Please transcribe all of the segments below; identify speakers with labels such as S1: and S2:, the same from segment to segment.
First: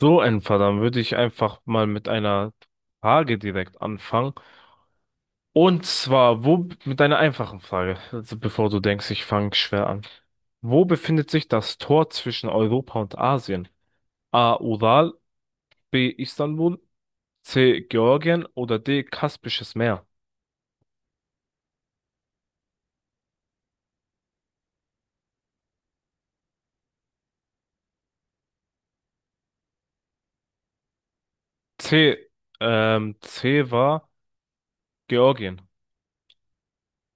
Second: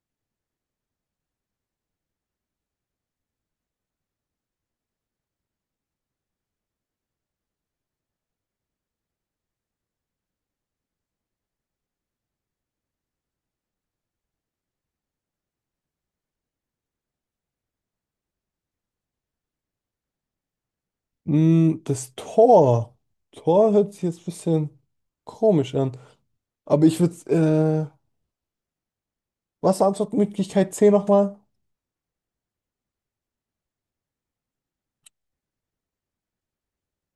S1: So ein Fall, dann würde ich einfach mal mit einer Frage direkt anfangen. Und zwar, mit einer einfachen Frage, also bevor du denkst, ich fange schwer an. Wo befindet sich das Tor zwischen Europa und Asien? A. Ural, B. Istanbul, C. Georgien oder D. Kaspisches Meer?
S2: Das Tor. Tor hört sich jetzt ein bisschen komisch an. Aber ich würde, äh, was war Antwortmöglichkeit C nochmal?
S1: C. C war Georgien.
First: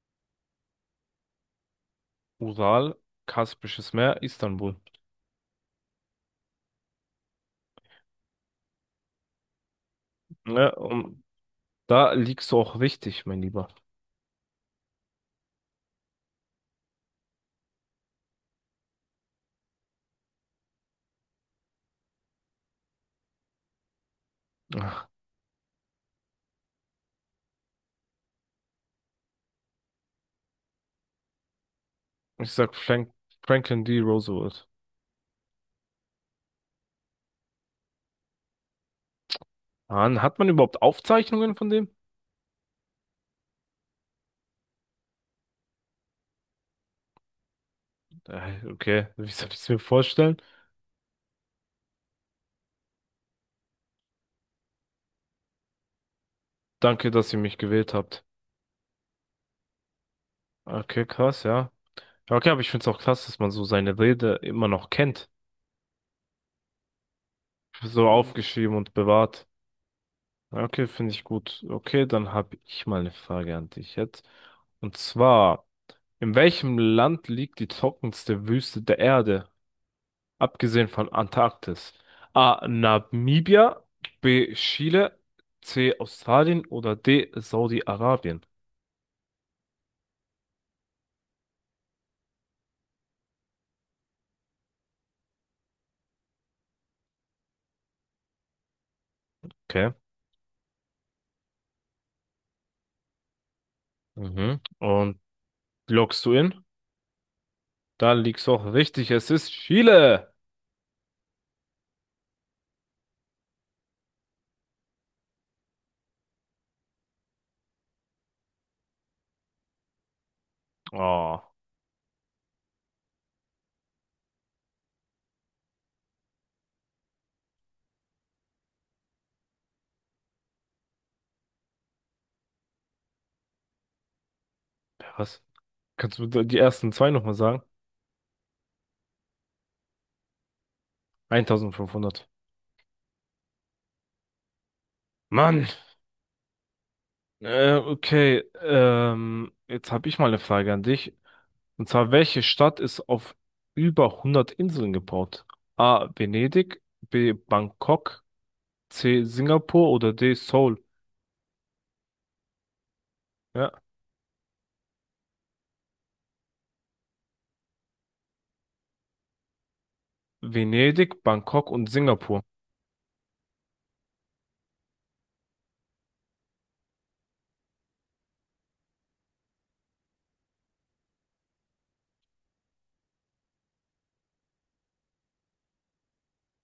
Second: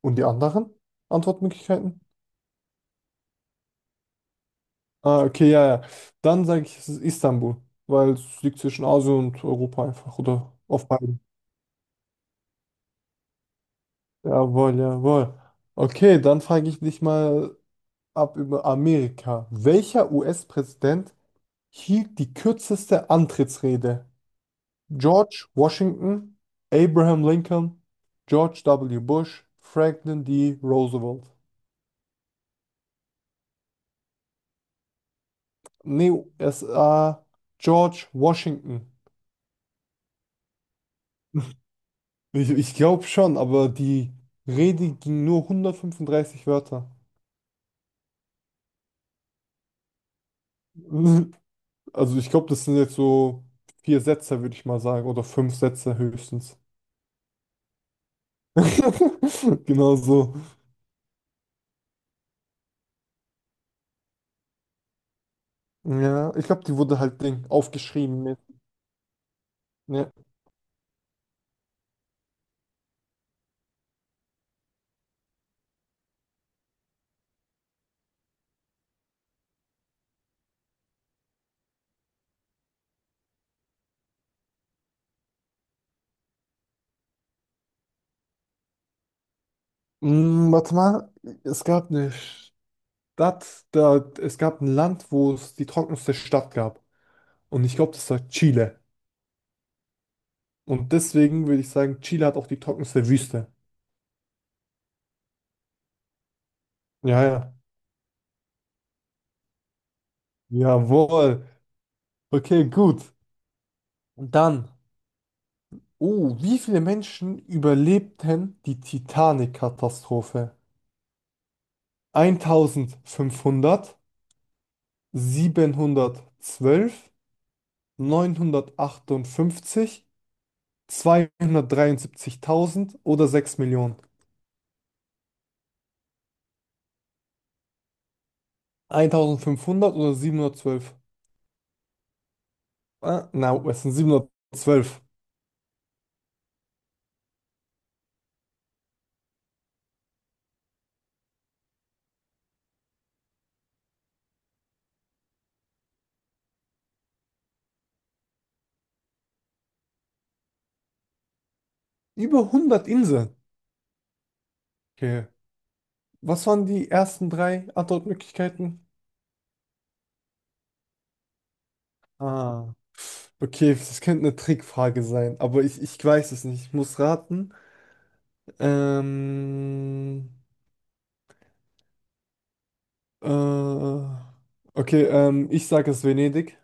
S2: Und die anderen Antwortmöglichkeiten?
S1: Ural, Kaspisches Meer, Istanbul.
S2: Ah, okay, ja, ja. Dann sage ich, es ist Istanbul, weil es liegt zwischen Asien und Europa einfach oder
S1: Ne,
S2: auf beiden.
S1: und da liegst du auch richtig, mein Lieber.
S2: Jawohl, jawohl. Okay, dann frage ich dich mal ab über Amerika. Welcher US-Präsident hielt die kürzeste Antrittsrede? George Washington, Abraham Lincoln, George W. Bush, Franklin D. Roosevelt.
S1: Ich sag Franklin D. Roosevelt.
S2: Nee, es George Washington.
S1: Mann, hat man überhaupt Aufzeichnungen von dem?
S2: Ich glaube schon, aber die Rede ging nur 135 Wörter.
S1: Okay, wie soll ich es mir vorstellen?
S2: Also ich glaube, das sind jetzt so vier Sätze, würde ich mal sagen, oder fünf Sätze höchstens.
S1: Danke, dass ihr mich gewählt habt.
S2: Genau so.
S1: Okay, krass, ja. Ja, okay, aber ich find's auch krass, dass man so seine Rede immer noch kennt.
S2: Ja, ich glaube, die wurde halt Ding
S1: So, mhm,
S2: aufgeschrieben. Mit-
S1: aufgeschrieben und bewahrt.
S2: Ja.
S1: Ja, okay, finde ich gut. Okay, dann habe ich mal eine Frage an dich jetzt. Und zwar, in welchem Land liegt die trockenste Wüste der Erde? Abgesehen von Antarktis. A. Namibia. B. Chile. C. Australien oder D. Saudi-Arabien.
S2: Warte mal, es gab nicht. Das, da, es gab ein Land, wo es die trockenste Stadt gab. Und ich glaube, das war Chile.
S1: Okay.
S2: Und deswegen würde ich sagen, Chile hat auch die trockenste Wüste.
S1: Mhm. Und loggst du in?
S2: Ja, ja.
S1: Da liegst du auch richtig. Es ist Chile.
S2: Jawohl. Okay, gut. Und dann. Oh, wie viele Menschen überlebten die Titanic-Katastrophe?
S1: Oh,
S2: 1500, 712, 958, 273.000 oder 6 Millionen?
S1: ja, was? Kannst du die ersten zwei nochmal sagen?
S2: 1500 oder 712?
S1: 1500.
S2: Ah, na, es sind 712
S1: Mann. Okay. Jetzt habe ich mal eine Frage an dich. Und zwar, welche Stadt ist auf über 100 Inseln gebaut? A. Venedig. B. Bangkok. C. Singapur oder D. Seoul.
S2: Über 100 Inseln.
S1: Ja.
S2: Okay. Was waren die ersten drei Antwortmöglichkeiten?
S1: Venedig, Bangkok und Singapur.
S2: Ah, okay, das könnte eine Trickfrage sein, aber ich weiß es nicht. Ich muss raten. Ähm, äh, okay, ich sage es Venedig.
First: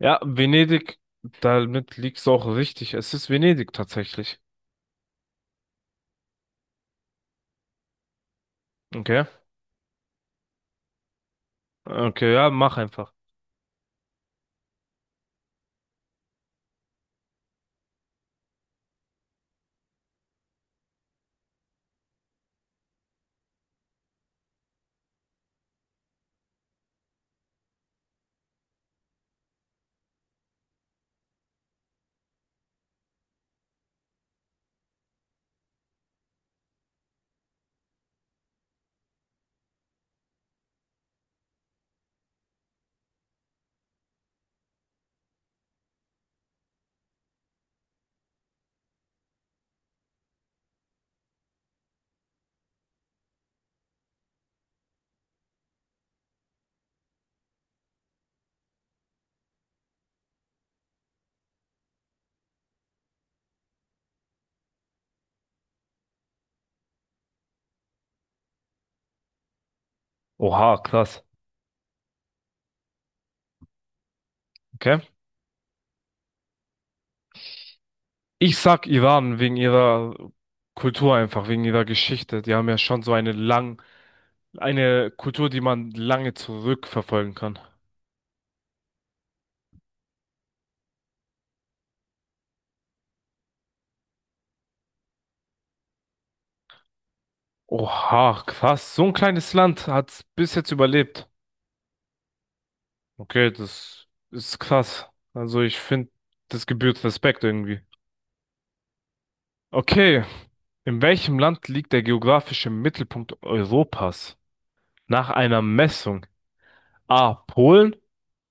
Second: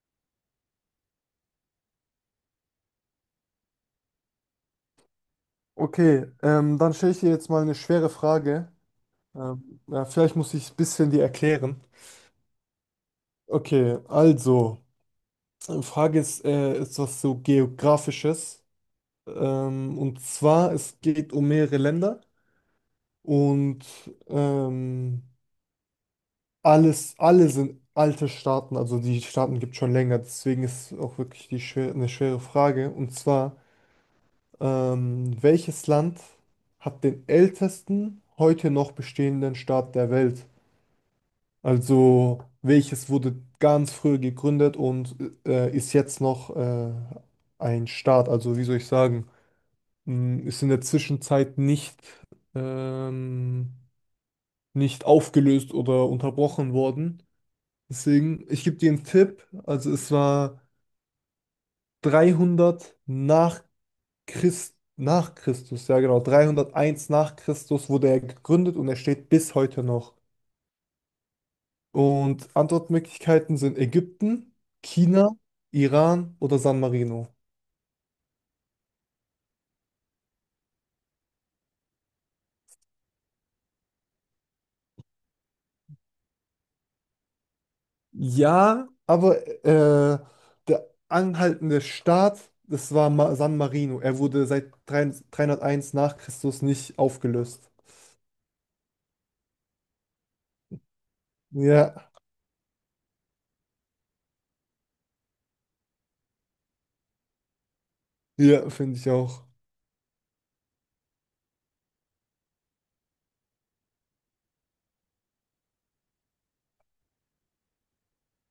S1: Ja, Venedig, damit liegt's auch richtig. Es ist Venedig tatsächlich.
S2: Okay, dann stelle ich dir jetzt mal eine schwere Frage.
S1: Okay.
S2: Ja, vielleicht muss ich ein bisschen die erklären.
S1: Okay, ja, mach einfach.
S2: Okay, also, Frage ist, ist was so Geografisches. Und zwar, es geht um mehrere Länder und ähm, alle sind alte Staaten, also die Staaten gibt es schon länger, deswegen ist auch wirklich die schwer, eine schwere Frage. Und zwar, welches Land hat den ältesten heute noch bestehenden Staat der Welt? Also welches wurde ganz früh gegründet und ist jetzt noch ein Staat? Also wie soll ich sagen? Ist in der Zwischenzeit nicht, ähm, nicht aufgelöst oder unterbrochen worden. Deswegen, ich gebe dir einen Tipp. Also es war 300 nach Christus, ja genau, 301 nach Christus wurde er gegründet und er steht bis heute noch.
S1: Oha, krass.
S2: Und Antwortmöglichkeiten sind Ägypten,
S1: Okay.
S2: China, Iran oder San Marino.
S1: Ich sag Iran wegen ihrer Kultur einfach, wegen ihrer Geschichte. Die haben ja schon so eine lang, eine Kultur, die man lange zurückverfolgen kann.
S2: Ja, aber äh, der anhaltende Staat, das war Ma San Marino. Er wurde seit 3 nach Christus nicht aufgelöst.
S1: Oha, krass. So ein kleines Land hat's bis jetzt überlebt.
S2: Ja,
S1: Okay, das ist krass. Also ich finde, das gebührt Respekt irgendwie.
S2: ja, finde ich auch.
S1: Okay, in welchem Land liegt der geografische Mittelpunkt Europas? Nach einer Messung. A. Polen,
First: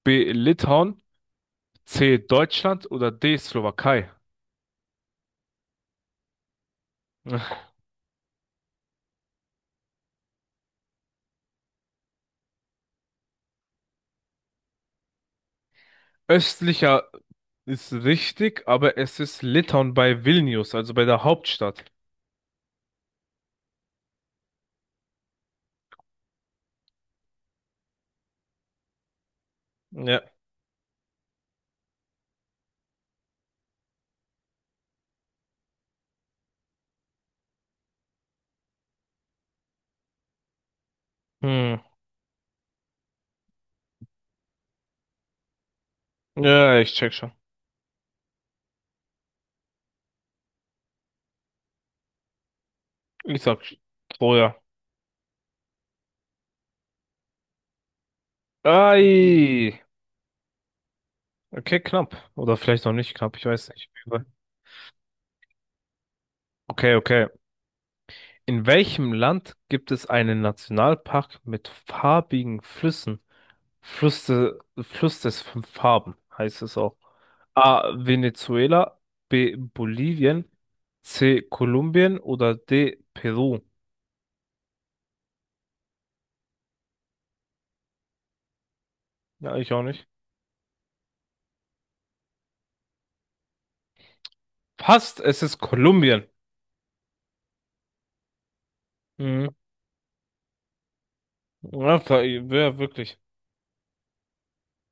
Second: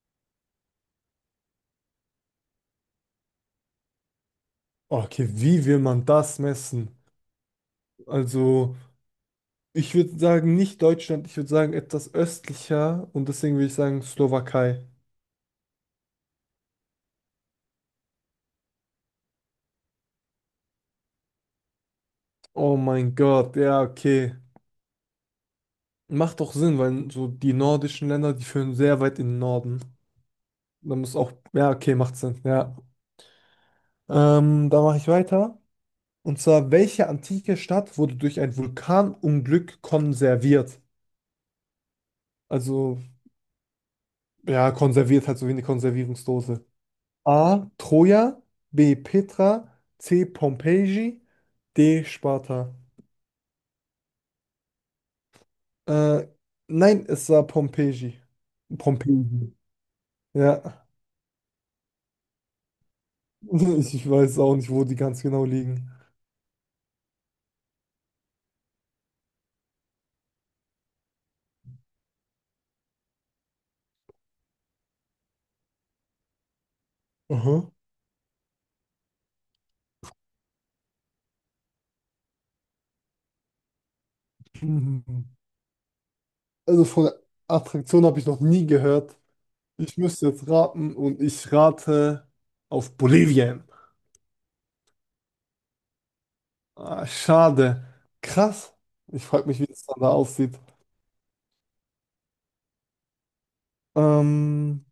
S1: B. Litauen, C. Deutschland oder D. Slowakei?
S2: Okay, wie will man das messen? Also, ich würde sagen, nicht Deutschland, ich würde sagen, etwas östlicher und deswegen würde ich sagen Slowakei.
S1: Östlicher ist richtig, aber es ist Litauen bei Vilnius, also bei der Hauptstadt.
S2: Oh mein Gott, ja, okay. Macht doch Sinn, weil so die nordischen Länder, die führen sehr weit in den Norden.
S1: Ja.
S2: Da muss auch, ja, okay, macht Sinn, ja. Da mache ich weiter. Und zwar, welche antike Stadt wurde durch ein Vulkanunglück konserviert?
S1: Hm.
S2: Also, ja, konserviert halt so wie eine Konservierungsdose.
S1: Ja, ich check schon.
S2: A. Troja, B. Petra, C. Pompeji, D. Sparta.
S1: Ich sag Troja.
S2: Äh, nein, es war Pompeji. Pompeji.
S1: Ei.
S2: Ja,
S1: Okay, knapp. Oder vielleicht noch nicht knapp, ich weiß nicht.
S2: ich weiß auch nicht, wo die ganz genau liegen.
S1: Okay, okay. In welchem Land gibt es einen Nationalpark mit farbigen Flüssen? Fluss des fünf Farben heißt es auch.
S2: Aha.
S1: A. Venezuela, B. Bolivien, C. Kolumbien oder D. Peru?
S2: Mhm. Also von der Attraktion habe ich noch nie gehört.
S1: Ja, ich auch
S2: Ich
S1: nicht.
S2: müsste jetzt raten und ich rate auf Bolivien.
S1: Passt, es ist Kolumbien.
S2: Ah, schade. Krass. Ich
S1: Mhm.
S2: frage mich, wie das dann da aussieht.
S1: Ja, wäre wirklich.
S2: Ähm,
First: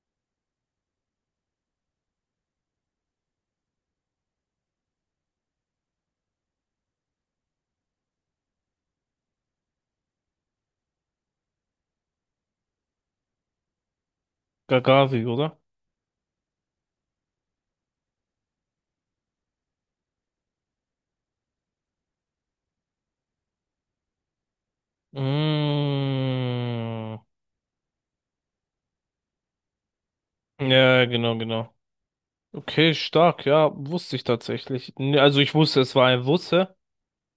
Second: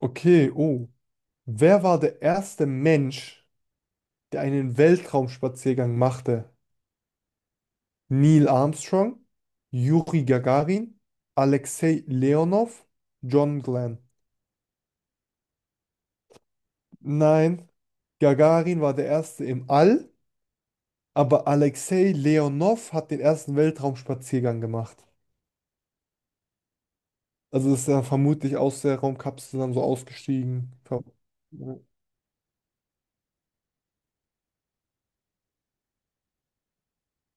S2: okay, oh. Wer war der erste Mensch, der einen Weltraumspaziergang machte? Neil Armstrong, Juri Gagarin, Alexei Leonov, John Glenn.
S1: Gagavi, oder?
S2: Nein, Gagarin war der erste im All, aber Alexei Leonov hat den ersten Weltraumspaziergang gemacht.
S1: Mhm.
S2: Also ist er vermutlich aus der Raumkapsel dann so ausgestiegen.
S1: Ja, genau, genau. Okay, stark, ja, wusste ich tatsächlich. Nee, also ich wusste, es war ein Russe,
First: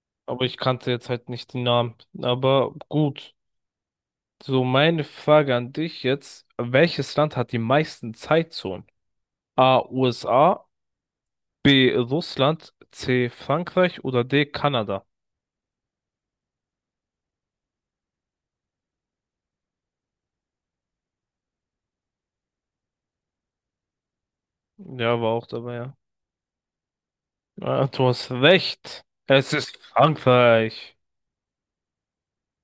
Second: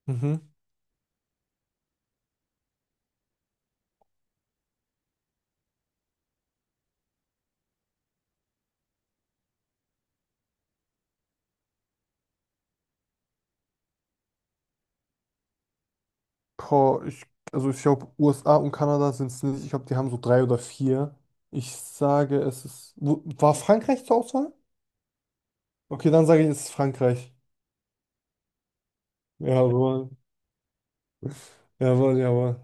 S2: Mhm.
S1: aber ich kannte jetzt halt nicht den Namen. Aber gut. So, meine Frage an dich jetzt. Welches Land hat die meisten Zeitzonen? A. USA, B. Russland, C. Frankreich oder D. Kanada?
S2: Boah, also ich glaube, USA und Kanada sind es nicht. Ich glaube, die haben so drei oder vier. Ich sage, es ist. War Frankreich zur Auswahl?
S1: Ja, war auch dabei, ja.
S2: Okay, dann sage ich, es ist Frankreich.
S1: Ah, du hast recht. Es ist
S2: Jawohl.
S1: Frankreich.
S2: Jawohl, jawohl.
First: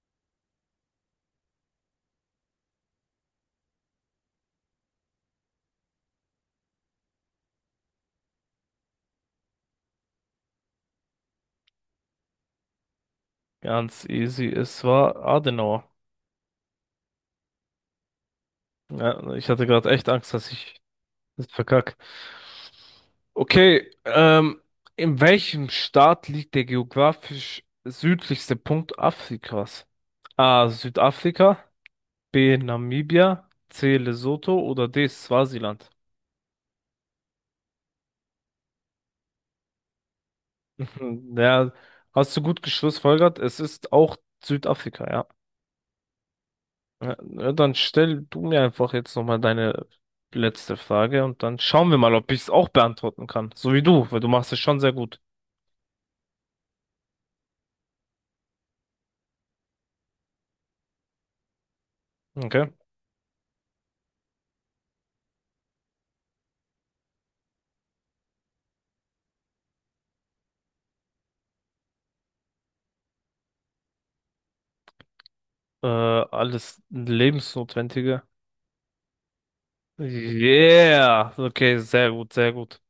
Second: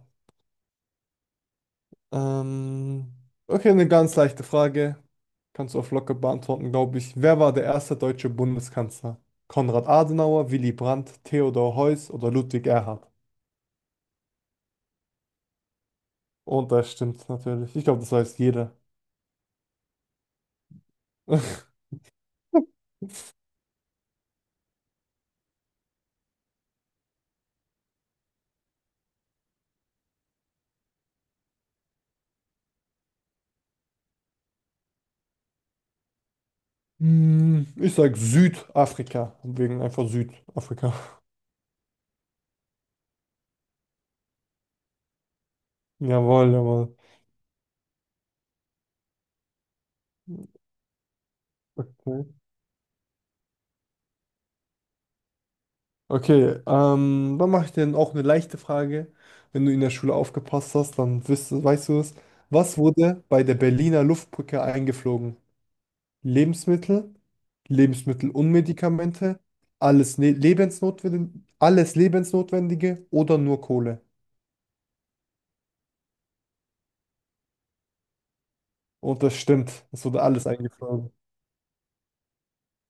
S2: Ähm, okay, eine ganz leichte Frage. Kannst du auf locker beantworten, glaube ich. Wer war der erste deutsche Bundeskanzler? Konrad Adenauer, Willy Brandt, Theodor Heuss oder Ludwig Erhard?
S1: Ganz easy. Es war Adenauer.
S2: Und das stimmt natürlich. Ich glaube, das weiß jeder.
S1: Ja, ich hatte gerade echt Angst, dass ich das ist verkackt. Okay, in welchem Staat liegt der geografisch südlichste Punkt Afrikas? A. Südafrika, B. Namibia, C. Lesotho oder D. Swasiland?
S2: Ich sag Südafrika, wegen einfach Südafrika.
S1: Hm, ja, hast du gut geschlussfolgert? Es ist auch Südafrika, ja.
S2: Jawohl, jawohl.
S1: Ja, na, dann stell du mir einfach jetzt nochmal deine letzte Frage und dann schauen wir mal,
S2: Okay,
S1: ob ich es auch beantworten kann. So wie du, weil du machst es schon sehr gut.
S2: okay dann mache ich dir auch eine leichte Frage. Wenn du in der Schule aufgepasst hast, dann wirst du, weißt du es.
S1: Okay.
S2: Was wurde bei der Berliner Luftbrücke eingeflogen? Lebensmittel, Lebensmittel und Medikamente, alles, ne Lebensnotwendige, alles Lebensnotwendige oder nur Kohle?
S1: Alles Lebensnotwendige.
S2: Und das stimmt, es wurde alles eingeflogen.
S1: Yeah. Okay, sehr gut, sehr gut.